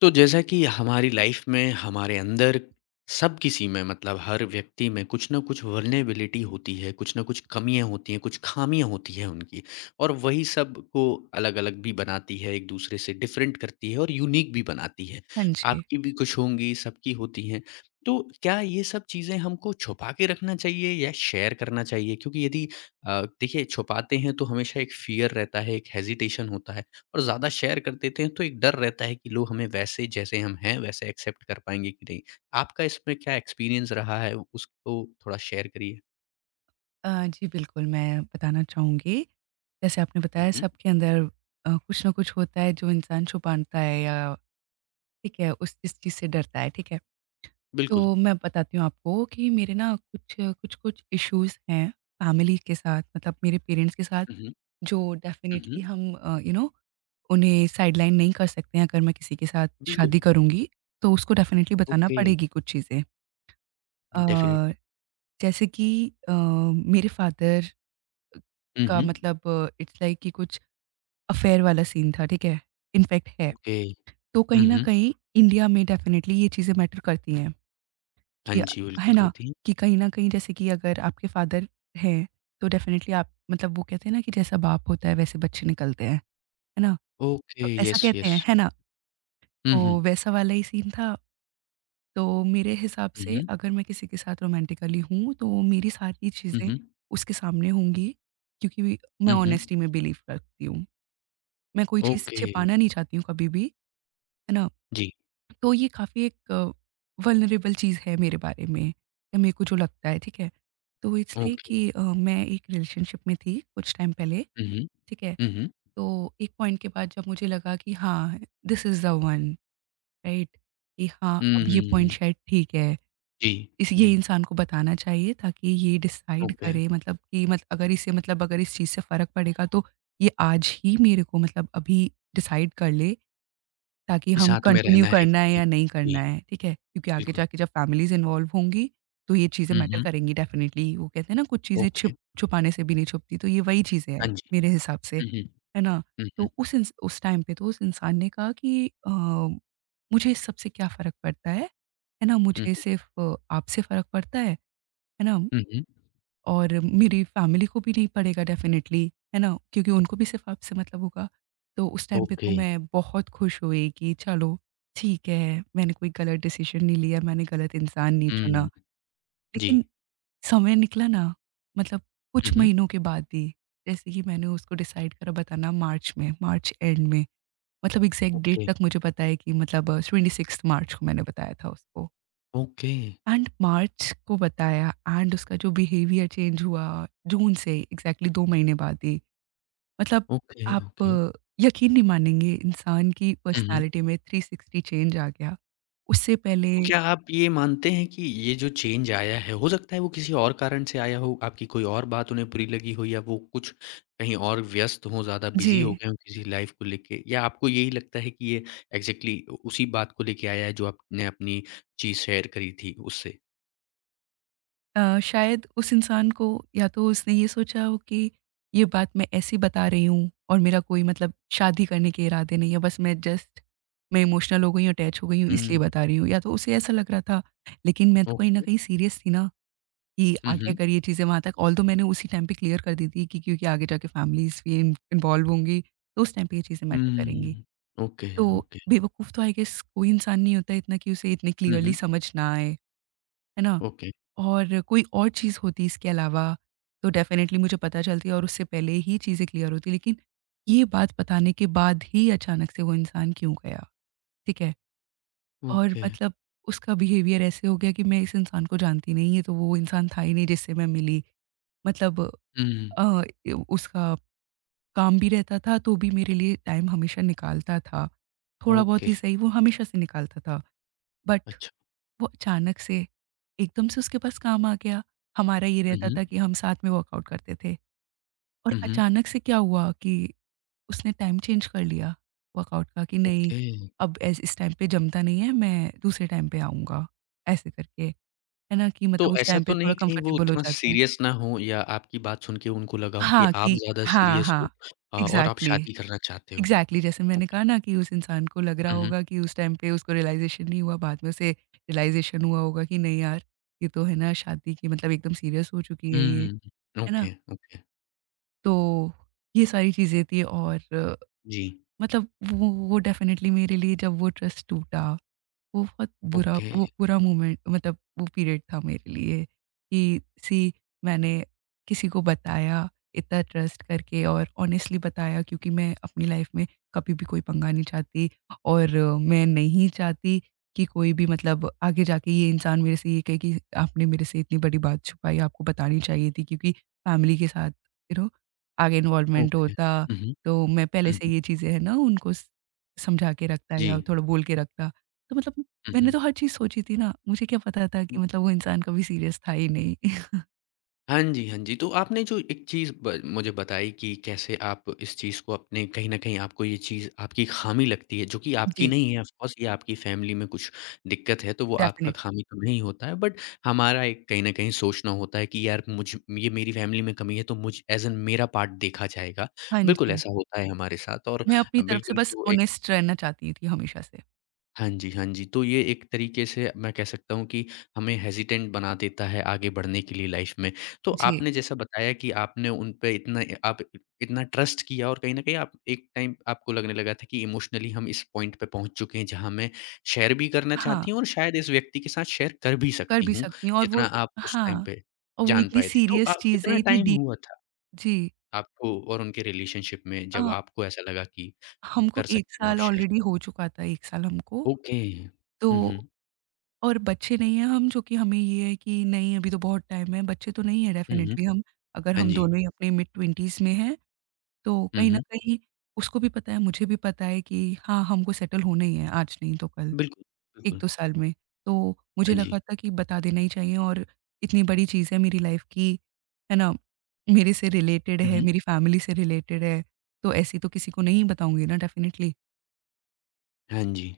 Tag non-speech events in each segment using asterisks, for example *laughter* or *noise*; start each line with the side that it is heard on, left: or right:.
left: तो जैसा कि हमारी लाइफ में हमारे अंदर सब किसी में मतलब हर व्यक्ति में कुछ ना कुछ वर्नेबिलिटी होती है। कुछ ना कुछ कमियां होती हैं, कुछ खामियां होती हैं उनकी, और वही सब को अलग अलग भी बनाती है, एक दूसरे से डिफरेंट करती है और यूनिक भी बनाती है।
right: हाँ जी।
left: आपकी भी कुछ होंगी, सबकी होती हैं। तो क्या ये सब चीज़ें हमको छुपा के रखना चाहिए या शेयर करना चाहिए? क्योंकि यदि देखिए, छुपाते हैं तो हमेशा एक फियर रहता है, एक हेजिटेशन होता है और ज़्यादा शेयर कर देते हैं तो एक डर रहता है कि लोग हमें वैसे, जैसे हम हैं वैसे एक्सेप्ट कर पाएँगे कि नहीं। आपका इसमें क्या एक्सपीरियंस रहा है, उसको थोड़ा शेयर करिए?
right: जी बिल्कुल, मैं बताना चाहूँगी। जैसे आपने
left: हुँ,
right: बताया,
left: हुँ।
right: सबके अंदर कुछ न कुछ होता है जो इंसान छुपाता है या ठीक है, उस इस चीज़ से डरता है, ठीक है? तो
left: बिल्कुल।
right: मैं बताती हूँ आपको कि मेरे ना कुछ-कुछ इश्यूज़ हैं फैमिली के साथ, मतलब मेरे पेरेंट्स के साथ,
left: हुँ, हुँ।
right: जो
left: हुँ,
right: डेफ़िनेटली
left: हुँ।
right: हम उन्हें साइडलाइन नहीं कर सकते हैं। अगर मैं किसी के साथ
left: बिल्कुल।
right: शादी करूँगी, तो उसको डेफ़िनेटली बताना
left: ओके।
right: पड़ेगी कुछ चीज़ें। Uh,
left: definitely.
right: जैसे कि मेरे फादर
left: हुँ,
right: का
left: हुँ।
right: मतलब इट्स लाइक कि कुछ अफेयर वाला सीन था, ठीक है? इनफैक्ट है।
left: ओके।
right: तो कहीं
left: हुँ,
right: न
left: हुँ।
right: कहीं इंडिया में डेफ़िनेटली ये चीज़ें मैटर करती हैं,
left: हाँ
right: कि
left: जी, बिल्कुल
right: है ना?
left: करती हैं।
right: कि कहीं न कहीं जैसे कि अगर आपके फ़ादर हैं, तो डेफ़िनेटली आप, मतलब वो कहते हैं ना कि जैसा बाप होता है वैसे बच्चे निकलते हैं, है ना?
left: ओके।
right: तो ऐसा
left: यस,
right: कहते हैं,
left: यस।
right: है ना?
left: हुँ, हुँ।
right: तो वैसा वाला ही सीन था। तो मेरे हिसाब
left: हुँ,
right: से
left: हुँ।
right: अगर मैं किसी के साथ रोमांटिकली हूँ, तो मेरी सारी
left: हुँ,
right: चीज़ें
left: हुँ।
right: उसके सामने होंगी, क्योंकि मैं
left: हुँ, हुँ।
right: ऑनेस्टी में बिलीव करती हूँ। मैं कोई चीज़
left: ओके।
right: छिपाना नहीं चाहती हूँ कभी भी, है ना?
left: जी।
right: तो ये काफ़ी एक वल्नरेबल चीज़ है मेरे बारे में, या मेरे को जो लगता है, ठीक है? तो इसलिए
left: ओके।
right: कि मैं एक रिलेशनशिप में थी कुछ टाइम पहले,
left: हुँ, हुँ।
right: ठीक है?
left: हुँ, हुँ।
right: तो एक पॉइंट के बाद जब मुझे लगा कि हाँ, this is the one, right? कि हाँ,
left: हुँ,
right: अब ये
left: हुँ,
right: पॉइंट
left: हुँ।
right: शायद ठीक है,
left: जी,
right: इस ये
left: जी।
right: इंसान को बताना चाहिए ताकि ये डिसाइड
left: ओके।
right: करे, मतलब कि मत अगर इसे, मतलब अगर इस चीज़ से फ़र्क पड़ेगा, तो ये आज ही मेरे को, मतलब अभी डिसाइड कर ले ताकि
left: कि
right: हम
left: साथ में
right: कंटिन्यू
left: रहना है कि
right: करना है
left: नहीं।
right: या नहीं
left: जी,
right: करना है, ठीक है? क्योंकि आगे
left: बिल्कुल।
right: जाके जब फैमिलीज़ इन्वॉल्व होंगी, तो ये चीज़ें
left: हुँ,
right: मैटर
left: हुँ।
right: करेंगी डेफ़िनिटली। वो कहते हैं ना कुछ चीज़ें छिप
left: ओके।
right: छुपाने से भी नहीं छुपती, तो ये वही चीज़ें हैं
left: हाँ जी।
right: मेरे हिसाब से,
left: हुँ, हुँ।
right: है ना?
left: हुँ, हुँ।
right: तो उस टाइम पे तो उस इंसान ने कहा कि मुझे इस सब से क्या फ़र्क पड़ता है ना?
left: हुँ,
right: मुझे
left: हुँ।
right: सिर्फ़ आपसे फ़र्क पड़ता है ना?
left: हुँ, हुँ।
right: और मेरी फैमिली को भी नहीं पड़ेगा डेफ़िनेटली, है ना? क्योंकि उनको भी सिर्फ़ आपसे मतलब होगा। तो उस टाइम पे तो
left: ओके।
right: मैं बहुत खुश हुई कि चलो ठीक है, मैंने कोई गलत डिसीज़न नहीं लिया, मैंने गलत इंसान नहीं चुना।
left: हुँ। जी।
right: लेकिन समय निकला ना, मतलब
left: हुँ,
right: कुछ
left: हुँ।
right: महीनों के बाद ही, जैसे कि मैंने उसको डिसाइड करा बताना मार्च में, मार्च एंड में। मतलब एग्ज़ैक्ट डेट
left: ओके,
right: तक मुझे पता है कि मतलब 26th मार्च को मैंने बताया था उसको।
left: ओके,
right: एंड मार्च को बताया, एंड उसका जो बिहेवियर चेंज हुआ जून से, एग्ज़ैक्टली 2 महीने बाद ही। मतलब
left: ओके,
right: आप
left: ओके।
right: यकीन नहीं मानेंगे, इंसान की
left: हुँ, हुँ।
right: पर्सनैलिटी में 360 चेंज आ गया। उससे पहले
left: तो क्या आप ये मानते हैं कि ये जो चेंज आया है, हो सकता है वो किसी और कारण से आया हो, आपकी कोई और बात उन्हें बुरी लगी हो या वो कुछ कहीं और व्यस्त हों, ज़्यादा बिज़ी हो
right: जी।
left: गए हों किसी लाइफ़ को लेके, या आपको यही लगता है कि ये एग्ज़ैक्टली उ उसी बात को लेके आया है जो आपने अपनी चीज़ शेयर करी थी उससे?
right: शायद उस इंसान को या तो उसने ये सोचा हो कि ये बात मैं ऐसी बता रही हूँ और मेरा कोई मतलब शादी करने के इरादे नहीं है, बस मैं जस्ट मैं इमोशनल हो गई हूँ, अटैच हो गई हूँ, इसलिए
left: हुँ।
right: बता रही हूँ, या तो उसे ऐसा लग रहा था, लेकिन मैं तो कहीं न
left: ओके।
right: कहीं सीरियस थी ना। कि
left: हुँ,
right: आगे
left: हुँ।
right: अगर ये चीज़ें वहाँ तक, ऑल्दो मैंने उसी टाइम पे क्लियर कर दी थी कि क्योंकि आगे जाके फैमिलीज़ भी इन इन्वॉल्व होंगी, तो उस टाइम पे ये चीज़ें मैटर करेंगी।
left: हुँ, ओके,
right: तो
left: ओके।
right: बेवकूफ़ तो आई गेस कोई इंसान नहीं होता इतना कि उसे इतनी
left: हुँ,
right: क्लियरली
left: हुँ,
right: समझ ना आए, है ना?
left: ओके,
right: और कोई और चीज़ होती इसके अलावा, तो डेफ़िनेटली मुझे पता चलती और उससे पहले ही चीज़ें क्लियर होती, लेकिन ये बात बताने के बाद ही अचानक से वो इंसान क्यों गया, ठीक है? और
left: ओके।
right: मतलब उसका बिहेवियर ऐसे हो गया कि मैं इस इंसान को जानती नहीं, ये तो वो इंसान था ही नहीं जिससे मैं मिली। मतलब
left: हुँ,
right: ए उसका काम भी रहता था, तो भी मेरे लिए टाइम हमेशा निकालता था। थोड़ा बहुत
left: ओके,
right: ही सही, वो हमेशा से निकालता था। बट
left: अच्छा।
right: वो अचानक से, एकदम से उसके पास काम आ गया। हमारा ये
left: हुँ,
right: रहता
left: हुँ,
right: था कि हम साथ में वर्कआउट करते थे, और
left: हुँ, हुँ,
right: अचानक से क्या हुआ कि उसने टाइम चेंज कर लिया वर्कआउट का कि नहीं,
left: ओके।
right: अब ऐस इस टाइम पे जमता नहीं है, मैं दूसरे टाइम पे आऊँगा। ऐसे करके, है ना? कि
left: तो
right: मतलब उस
left: ऐसा
right: टाइम पे
left: तो
right: थोड़ा
left: नहीं कहीं वो
right: कंफर्टेबल हो
left: उतना
right: जाता है।
left: सीरियस ना हों, या आपकी बात सुन के उनको लगा हो कि
right: हाँ,
left: आप
right: कि
left: ज़्यादा
right: हाँ,
left: सीरियस
right: हाँ।
left: हो और आप
right: एग्ज़ैक्टली।
left: शादी करना चाहते हो?
right: एग्ज़ैक्टली जैसे मैंने
left: ओके।
right: कहा ना कि उस इंसान को लग रहा
left: हुँ, हुँ,
right: होगा, कि उस टाइम पे उसको रियलाइज़ेशन नहीं हुआ, बाद में उसे रियलाइज़ेशन हुआ होगा कि नहीं यार, ये तो है ना शादी की, मतलब एकदम सीरियस हो चुकी है ये,
left: हुँ, हुँ,
right: है ना?
left: ओके, ओके,
right: तो ये सारी चीज़ें थी और
left: जी,
right: मतलब वो डेफ़िनेटली मेरे लिए जब वो ट्रस्ट टूटा, वो बहुत बुरा,
left: ओके,
right: वो बुरा मोमेंट मतलब वो पीरियड था मेरे लिए कि सी मैंने किसी को बताया इतना ट्रस्ट करके और ऑनेस्टली बताया, क्योंकि मैं अपनी लाइफ में कभी भी कोई पंगा नहीं चाहती और मैं नहीं चाहती कि कोई भी, मतलब आगे जाके ये इंसान मेरे से ये कहे कि आपने मेरे से इतनी बड़ी बात छुपाई, आपको बतानी चाहिए थी क्योंकि फैमिली के साथ यू नो आगे इन्वॉल्वमेंट
left: ओके।
right: होता,
left: हुँ, हुँ,
right: तो मैं पहले
left: हुँ,
right: से
left: हुँ,
right: ये चीज़ें है ना उनको समझा के रखता,
left: जी।
right: या थोड़ा बोल के रखता। तो मतलब
left: हुँ,
right: मैंने तो
left: हुँ।
right: हर चीज़ सोची थी ना, मुझे क्या पता था कि मतलब वो इंसान कभी सीरियस था ही नहीं। *laughs*
left: हाँ जी, हाँ जी। तो आपने जो एक चीज़ ब मुझे बताई कि कैसे आप इस चीज़ को अपने, कहीं न कहीं आपको ये चीज़ आपकी ख़ामी लगती है, जो कि आपकी
right: जी,
left: नहीं है। ऑफ़ कोर्स, ये आपकी फ़ैमिली में कुछ दिक्कत है, तो वो आपका
right: डेफ़िनेटली।
left: ख़ामी तो नहीं होता है, बट हमारा एक कहीं न कहीं सोचना होता है कि यार, मुझ ये मेरी फ़ैमिली में कमी है तो मुझ एज़ एन मेरा पार्ट देखा जाएगा।
right: हाँ
left: बिल्कुल
right: जी,
left: ऐसा होता है हमारे साथ, और
right: मैं अपनी तरफ से
left: बिल्कुल
right: बस
left: जो एक,
right: ऑनेस्ट रहना चाहती थी हमेशा से।
left: हाँ जी, हाँ जी। तो ये एक तरीके से मैं कह सकता हूँ कि हमें हेज़िटेंट बना देता है आगे बढ़ने के लिए लाइफ़ में। तो
right: जी,
left: आपने जैसा बताया कि आपने उन पे इतना, आप इतना ट्रस्ट किया, और कहीं न कहीं आप एक टाइम, आपको लगने लगा था कि इमोशनली हम इस पॉइंट पे पहुँच चुके हैं जहाँ मैं शेयर भी करना
right: हाँ,
left: चाहती हूँ और शायद इस व्यक्ति के साथ शेयर कर भी
right: कर
left: सकती
right: भी
left: हूँ,
right: सकती हूँ और वो
left: जितना आप उस टाइम
right: हाँ,
left: पे
right: और वो
left: जान
right: इतनी
left: पाए थे। तो
right: सीरियस
left: आप
right: चीज़ है,
left: कितना
right: इतनी
left: टाइम
right: डीप।
left: हुआ था
right: जी।
left: आपको और उनके रिलेशनशिप में
right: अ,
left: जब आपको ऐसा लगा कि
right: हमको
left: कर
right: 1
left: सकती हूँ, आप
right: साल
left: शेयर?
right: ऑलरेडी हो चुका था, 1 साल हमको,
left: ओके।
right: तो।
left: हुँ, हुँ।
right: और बच्चे नहीं हैं हम, जो कि हमें ये है कि नहीं, अभी तो बहुत टाइम है, बच्चे तो नहीं हैं
left: हुँ, हुँ।
right: डेफ़िनेटली, हम अगर
left: हाँ
right: हम
left: जी।
right: दोनों ही अपने मिड-20s में हैं। तो
left: हुँ,
right: कहीं न
left: हुँ।
right: कहीं उसको भी पता है, मुझे भी पता है कि हाँ, हमको सेटल होना ही है आज नहीं तो कल,
left: बिल्कुल, बिल्कुल।
right: 1-2 साल में। तो मुझे
left: हाँ जी।
right: लगा था कि बता देना ही चाहिए, और इतनी बड़ी चीज़ है मेरी लाइफ़ की, है ना? मेरे से रिलेटेड
left: हुँ,
right: है,
left: हुँ।
right: मेरी फैमिली से रिलेटेड है, तो ऐसी तो किसी को नहीं बताऊँगी ना डेफ़िनेटली।
left: हाँ जी।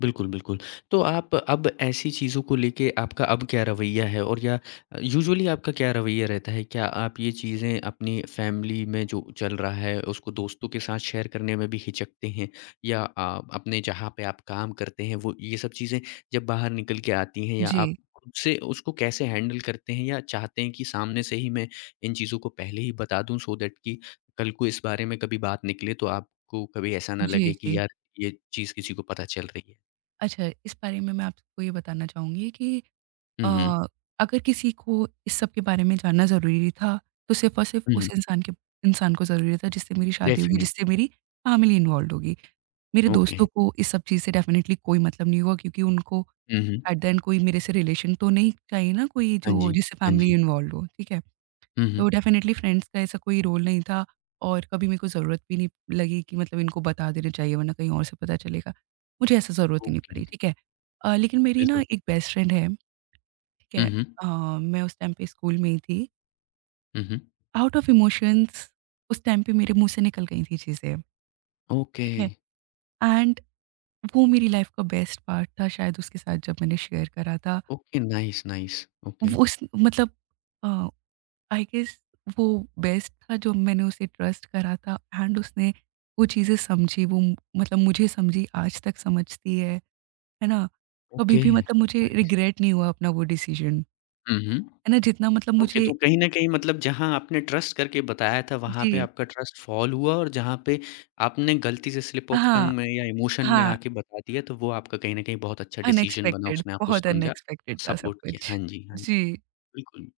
left: बिल्कुल, बिल्कुल। तो आप अब ऐसी चीज़ों को लेके आपका अब क्या रवैया है, और या यूजुअली आपका क्या रवैया रहता है? क्या आप ये चीज़ें, अपनी फैमिली में जो चल रहा है, उसको दोस्तों के साथ शेयर करने में भी हिचकते हैं? या अपने जहाँ पे आप काम करते हैं, वो ये सब चीज़ें जब बाहर निकल के आती हैं, या
right: जी।
left: आप खुद से उसको कैसे हैंडल करते हैं, या चाहते हैं कि सामने से ही मैं इन चीज़ों को पहले ही बता दूँ, सो दैट कि कल को इस बारे में कभी बात निकले तो आपको कभी ऐसा ना
right: जी,
left: लगे
right: जी।
left: कि यार, ये चीज़ किसी को पता चल रही है?
right: अच्छा, इस बारे में मैं आपको ये बताना चाहूँगी कि
left: हुँ, हुँ।
right: अ, अगर किसी को इस सब के बारे में जानना ज़रूरी था, तो सिर्फ़ और सिर्फ़
left: हुँ,
right: उस
left: हुँ।
right: इंसान के इंसान को ज़रूरी था जिससे मेरी शादी होगी, जिससे
left: डेफ़िनिटली।
right: मेरी फैमिली इन्वॉल्वड होगी। मेरे
left: ओके।
right: दोस्तों को इस सब चीज़ से डेफ़िनेटली कोई मतलब नहीं हुआ क्योंकि उनको
left: हुँ, हुँ।
right: एट द एंड कोई मेरे से रिलेशन तो नहीं चाहिए ना, कोई
left: हाँ
right: जो
left: जी,
right: जिससे
left: हाँ
right: फैमिली
left: जी।
right: इन्वॉल्वड हो, ठीक है?
left: हुँ,
right: तो
left: हुँ।
right: डेफ़िनेटली फ्रेंड्स का ऐसा कोई रोल नहीं था और कभी मेरे को ज़रूरत भी नहीं लगी कि मतलब इनको बता देना चाहिए वरना कहीं और से पता चलेगा। मुझे ऐसा ज़रूरत ही नहीं
left: ओके,
right: पड़ी, ठीक है? लेकिन मेरी ना
left: बिल्कुल।
right: एक बेस्ट फ्रेंड है, ठीक
left: हुँ,
right: है।
left: हुँ।
right: अ, मैं उस टाइम पे स्कूल में ही थी।
left: हुँ, हुँ।
right: आउट ऑफ इमोशंस उस टाइम पे मेरे मुँह से निकल गई थी चीज़ें,
left: ओके,
right: ठीक है? एंड वो मेरी लाइफ़ का बेस्ट पार्ट था शायद, उसके साथ जब मैंने शेयर करा था।
left: Okay, nice, nice. ओके,
right: वो उस, मतलब अ, आई गेस वो बेस्ट था जो मैंने उसे ट्रस्ट करा था, एंड उसने वो चीज़ें समझी, वो मतलब मुझे समझी, आज तक समझती है ना? कभी
left: ओके,
right: भी, मतलब मुझे
left: नाइस।
right: रिग्रेट नहीं हुआ अपना वो डिसीज़न,
left: हुँ, हुँ।
right: है ना? जितना मतलब
left: ओके,
right: मुझे।
left: तो कहीं न कहीं मतलब जहाँ आपने ट्रस्ट करके बताया था, वहाँ
right: जी।
left: पे आपका ट्रस्ट फ़ॉल हुआ, और जहाँ पे आपने गलती से स्लिप ऑफ
right: हाँ,
left: टंग में या इमोशन में
right: हाँ।
left: आके बता दिया, तो वो आपका कहीं न कहीं बहुत अच्छा डिसीज़न बना,
right: अनएक्सपेक्टेड,
left: उसने आपको
right: बहुत
left: समझा,
right: अनएक्सपेक्टेड था सब
left: सपोर्ट किया।
right: कुछ।
left: हाँ जी, हाँ जी।
right: जी,
left: बिल्कुल।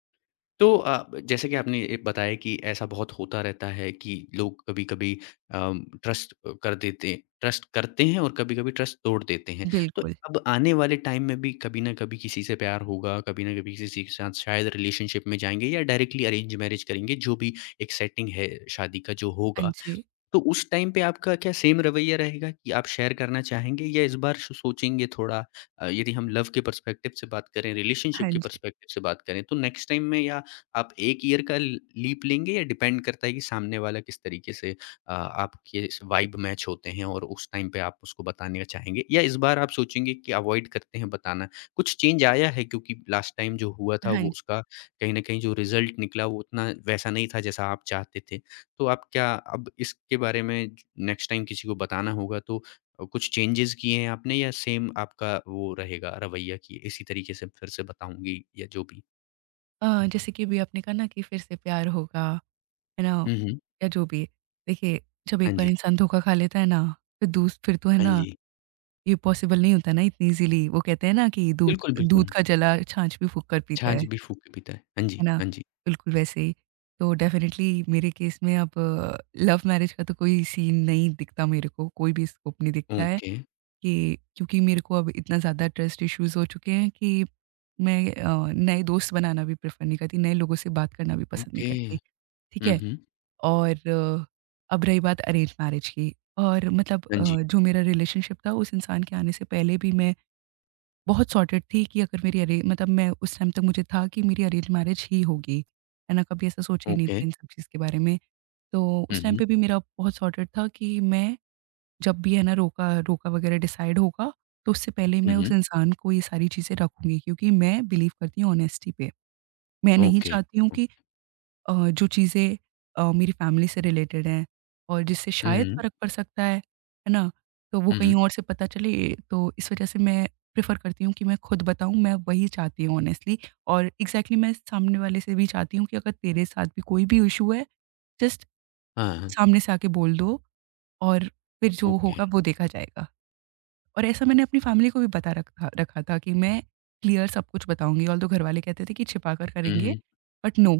left: तो जैसे कि आपने ये बताया कि ऐसा बहुत होता रहता है कि लोग कभी-कभी ट्रस्ट कर देते ट्रस्ट करते हैं और कभी-कभी ट्रस्ट तोड़ देते हैं। तो
right: बिल्कुल।
left: अब आने वाले टाइम में भी कभी न कभी किसी से प्यार होगा, कभी न कभी किसी के साथ शायद रिलेशनशिप में जाएँगे या डायरेक्टली अरेंज मैरेज करेंगे, जो भी एक सेटिंग है शादी का जो
right: हाँ
left: होगा।
right: जी,
left: तो उस टाइम पे आपका क्या सेम रवैया रहेगा कि आप शेयर करना चाहेंगे, या इस बार श सोचेंगे थोड़ा? यदि हम लव के पर्सपेक्टिव से बात करें, रिलेशनशिप
right: हाँ
left: के
right: जी,
left: पर्सपेक्टिव से बात करें, तो नेक्स्ट टाइम में, या आप एक ईयर का ल लीप लेंगे, या डिपेंड करता है कि सामने वाला किस तरीके से आपके स वाइब मैच होते हैं और उस टाइम पे आप उसको बताने का चाहेंगे? या इस बार आप सोचेंगे कि अवॉइड करते हैं बताना? कुछ चेंज आया है क्योंकि लास्ट टाइम जो हुआ था
right: हाँ
left: वो
right: जी।
left: उसका कहीं न कहीं जो रिज़ल्ट निकला वो उतना वैसा नहीं था जैसा आप चाहते थे। तो आप क्या अब इसके बारे में, नेक्स्ट टाइम किसी को बताना होगा तो कुछ चेंजेज़ किए हैं आपने, या सेम आपका वो रहेगा रवैया कि इसी तरीके से फिर से बताऊँगी, या जो भी?
right: अ, जैसे कि अभी आपने कहा ना कि फिर से प्यार होगा, है ना?
left: हुँ, हुँ।
right: या जो भी। देखिए, जब एक
left: हाँ
right: बार
left: जी,
right: इंसान धोखा खा लेता है ना, फिर दूस फिर तो है
left: हाँ
right: ना,
left: जी।
right: ये पॉसिबल नहीं होता ना इतनी ईज़िली। वो कहते हैं ना कि दूध
left: बिल्कुल,
right: दूध
left: बिल्कुल।
right: का जला छाछ भी फूँक कर पीता
left: छाछ भी फूँक के पीता है। हाँ
right: है
left: जी,
right: ना?
left: हाँ जी।
right: बिल्कुल वैसे ही। तो डेफ़िनेटली मेरे केस में अब लव मैरिज का तो कोई सीन नहीं दिखता मेरे को, कोई भी स्कोप नहीं दिखता है।
left: ओके,
right: कि क्योंकि मेरे को अब इतना ज़्यादा ट्रस्ट इश्यूज़ हो चुके हैं कि मैं नए दोस्त बनाना भी प्रेफ़र नहीं करती, नए लोगों से बात करना भी पसंद नहीं
left: ओके।
right: करती, ठीक
left: हुँ,
right: है?
left: हुँ।
right: और अब रही बात अरेंज मैरिज की, और मतलब
left: हाँ जी,
right: जो मेरा रिलेशनशिप था उस इंसान के आने से पहले भी, मैं बहुत सॉर्टेड थी कि अगर मेरी अरे मतलब मैं उस टाइम तक मुझे था कि मेरी अरेंज मैरिज ही होगी, है ना? कभी ऐसा सोचा ही नहीं था
left: ओके।
right: इन सब चीज़ के बारे में। तो
left: हुँ,
right: उस टाइम
left: हुँ।
right: पे भी मेरा बहुत सॉर्टेड था कि मैं जब भी है ना, रोका रोका वगैरह डिसाइड होगा, तो उससे पहले
left: हुँ,
right: मैं उस
left: हुँ।
right: इंसान को ये सारी चीज़ें रखूँगी, क्योंकि मैं बिलीव करती हूँ ऑनेस्टी पे। मैं नहीं
left: ओके,
right: चाहती हूँ
left: ओ
right: कि जो चीज़ें मेरी फैमिली से रिलेटेड हैं और जिससे
left: हुँ,
right: शायद
left: हुँ।
right: फ़र्क पड़ सकता है ना? तो वो
left: हुँ,
right: कहीं
left: हुँ।
right: और से पता चले, तो इस वज़ह से मैं प्रेफ़र करती हूँ कि मैं खुद बताऊँ, मैं वही चाहती हूँ ऑनेस्टली, और एग्ज़ैक्टली मैं सामने वाले से भी चाहती हूँ कि अगर तेरे साथ भी कोई भी इश्यू है, जस्ट
left: हाँ, हाँ।
right: सामने से आके बोल दो, और फिर जो
left: ओके।
right: होगा वो देखा जाएगा। और ऐसा मैंने अपनी फैमिली को भी बता रखा रखा था कि मैं क्लियर सब कुछ बताऊँगी, ऑल्दो घरवाले कहते थे कि छिपा कर
left: हुँ,
right: करेंगे,
left: हुँ।
right: But no,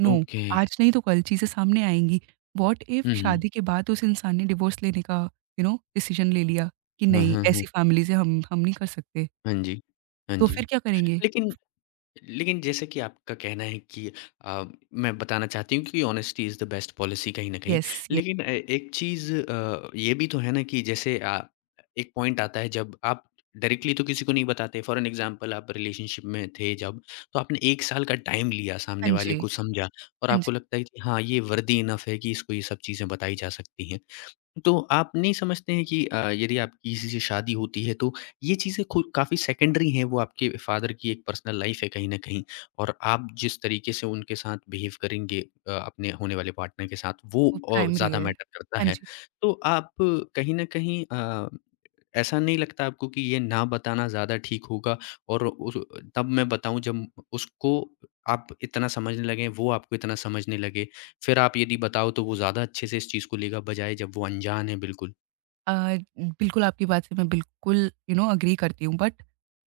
right: no,
left: okay.
right: आज नहीं तो कल चीज़ें सामने आएँगी। व्हाट इफ
left: हुँ, हुँ।
right: शादी के बाद उस इंसान ने डिवोर्स लेने का डिसीजन ले लिया कि
left: हाँ,
right: नहीं,
left: हाँ, हाँ।
right: ऐसी फैमिली से हम नहीं कर सकते,
left: हाँ जी, हाँ
right: तो फिर
left: जी।
right: क्या करेंगे?
left: लेकिन, जैसे कि आपका कहना है कि अ, मैं बताना चाहती हूँ कि honesty is the best policy कहीं न कहीं।
right: Yes, yes.
left: लेकिन एक चीज़ ये भी तो है ना कि जैसे, एक पॉइंट आता है जब आप डायरेक्टली तो किसी को नहीं बताते। फॉर एन एग्ज़ाम्पल, आप रिलेशनशिप में थे जब, तो आपने एक साल का टाइम लिया,
right: हाँ
left: सामने
right: जी,
left: वाले को समझा और
right: हाँ जी,
left: आपको लगता है कि हाँ, ये वर्दी इनफ है कि इसको ये सब चीज़ें बताई जा सकती हैं। तो आप नहीं समझते हैं कि यदि आपकी किसी से शादी होती है तो ये चीज़ें खुद काफ़ी सेकेंडरी हैं, वो आपके फ़ादर की एक पर्सनल लाइफ़ है कहीं न कहीं, और आप जिस तरीके से उनके साथ बिहेव करेंगे अपने होने वाले पार्टनर के साथ, वो
right: वो प्राइमरी
left: ज़्यादा
right: है।
left: मैटर करता
right: हाँ
left: है।
right: जी।
left: तो आप कहीं न कहीं, ऐसा नहीं लगता आपको कि ये ना बताना ज़्यादा ठीक होगा, और उस तब मैं बताऊँ जब उसको आप इतना समझने लगें, वो आपको इतना समझने लगे, फिर आप यदि बताओ तो वो ज़्यादा अच्छे से इस चीज़ को लेगा, बजाए जब वो अनजान है बिल्कुल।
right: अ, बिल्कुल आपकी बात से मैं बिल्कुल एग्री करती हूँ बट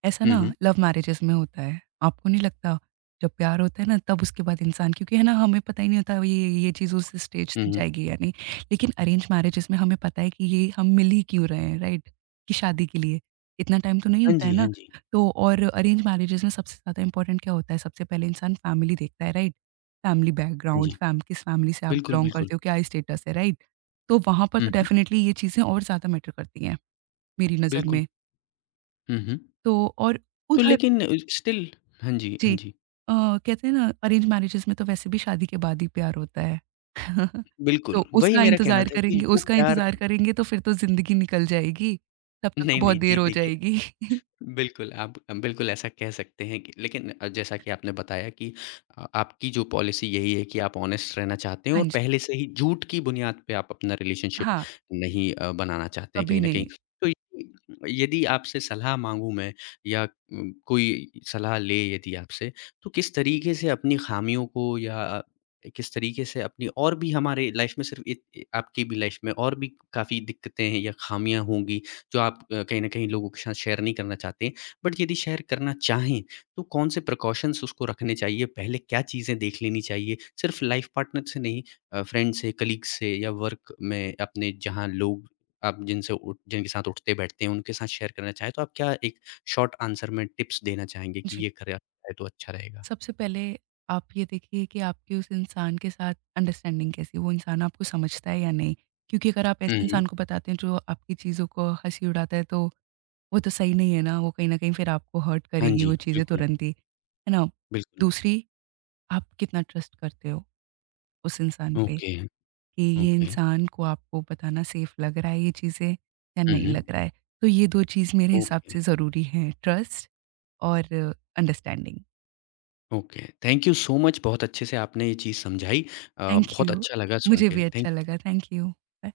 right: ऐसा
left: हुँ,
right: ना
left: हुँ।
right: लव मैरिजेस में होता है। आपको नहीं लगता? जब प्यार होता है ना तब उसके बाद इंसान, क्योंकि है ना हमें पता ही नहीं होता ये चीज़ उस स्टेज
left: हुँ,
right: तक
left: हुँ।
right: जाएगी या नहीं। लेकिन अरेंज मैरिजेस में हमें पता है कि ये हम मिल ही क्यों रहे हैं, राइट? कि शादी के लिए। इतना टाइम तो नहीं
left: हाँ
right: होता है
left: जी, हाँ
right: ना।
left: जी।
right: तो और अरेंज मैरिजेस में सबसे ज़्यादा इम्पोर्टेंट क्या होता है? सबसे पहले इंसान फैमिली देखता है, राइट? फैमिली
left: हाँ
right: बैकग्राउंड,
left: जी।
right: फैम किस फैमिली से आप
left: बिल्कुल,
right: बिलॉन्ग करते
left: बिल्कुल।
right: हो, क्या स्टेटस है, राइट? तो वहाँ पर तो
left: हुँ, हुँ।
right: डेफ़िनेटली ये चीज़ें और ज़्यादा मैटर करती हैं, मेरी नज़र
left: बिल्कुल।
right: में।
left: हुँ, हुँ।
right: तो और
left: तो
right: उधर
left: लेकिन स्टिल, हाँ जी,
right: जी।
left: हाँ जी।
right: कहते हैं ना अरेंज मैरेजेज़ में तो वैसे भी शादी के बाद ही प्यार होता है। *laughs* तो
left: बिल्कुल, वही
right: उसका
left: मेरा कहना
right: इंतज़ार
left: था कि
right: करेंगे,
left: वो
right: उसका
left: प्यार
right: इंतज़ार
left: *laughs*
right: करेंगे तो फिर तो ज़िंदगी निकल जाएगी, तब तक तो
left: नहीं,
right: बहुत
left: नहीं
right: देर
left: जी,
right: हो
left: देखिए,
right: जाएगी। *laughs*
left: बिल्कुल, आप बिल्कुल ऐसा कह सकते हैं कि लेकिन जैसा कि आपने बताया कि आपकी जो पॉलिसी यही है कि आप ऑनेस्ट रहना चाहते हैं
right: हाँ
left: और
right: जी।
left: पहले से ही झूठ की बुनियाद पे आप अपना रिलेशनशिप
right: हाँ,
left: नहीं बनाना चाहते हैं
right: कभी
left: कहीं न
right: नहीं।
left: कहीं। तो ये- यदि आपसे सलाह माँगूँ मैं, या कोई सलाह ले यदि आपसे, तो किस तरीके से अपनी ख़ामियों को, या किस तरीके से अपनी और भी हमारे लाइफ़ में, सिर्फ़ इत आपकी भी लाइफ़ में और भी काफ़ी दिक्कतें हैं या ख़ामियाँ होंगी जो आप कहीं न कहीं लोगों के साथ शेयर नहीं करना चाहते। बट यदि शेयर करना चाहें, तो कौन-से प्रिकॉशंस उसको रखने चाहिए? पहले क्या चीज़ें देख लेनी चाहिए? सिर्फ़ लाइफ़ पार्टनर से नहीं, फ्रेंड से, कलीग से, या वर्क में अपने जहाँ लोग आप जिनसे उठ जिनके साथ उठते-बैठते हैं, उनके साथ शेयर करना चाहें, तो आप क्या एक शॉर्ट आंसर में टिप्स देना चाहेंगे कि
right: जी।
left: ये करा जाए तो अच्छा रहेगा?
right: सबसे पहले आप ये देखिए कि आपकी उस इंसान के साथ अंडरस्टैंडिंग कैसी है, वो इंसान आपको समझता है या नहीं? क्योंकि अगर आप
left: हुँ,
right: ऐसे
left: हुँ।
right: इंसान को बताते हैं जो आपकी चीज़ों को हँसी उड़ाता है, तो वो तो सही नहीं है ना, वो कहीं न कहीं फिर आपको हर्ट
left: हाँ
right: करेगी
left: जी,
right: वो चीज़ें
left: बिल्कुल,
right: तुरंत ही, है ना?
left: बिल्कुल।
right: दूसरी, आप कितना ट्रस्ट करते हो उस इंसान पे,
left: ओके,
right: कि ये
left: ओके।
right: इंसान को आपको बताना सेफ लग रहा है ये चीज़ें या
left: हुँ,
right: नहीं
left: हुँ।
right: लग रहा है? तो ये 2 चीज़ मेरे हिसाब
left: ओके।
right: से ज़रूरी हैं, ट्रस्ट और understanding.
left: Okay, thank you so much, बहुत अच्छे से आपने ये चीज़ समझाई। अ,
right: थैंक
left: बहुत
right: यू।
left: अच्छा लगा सुन
right: मुझे
left: के।
right: भी अच्छा
left: थैंक
right: लगा, थैंक यू। बाय।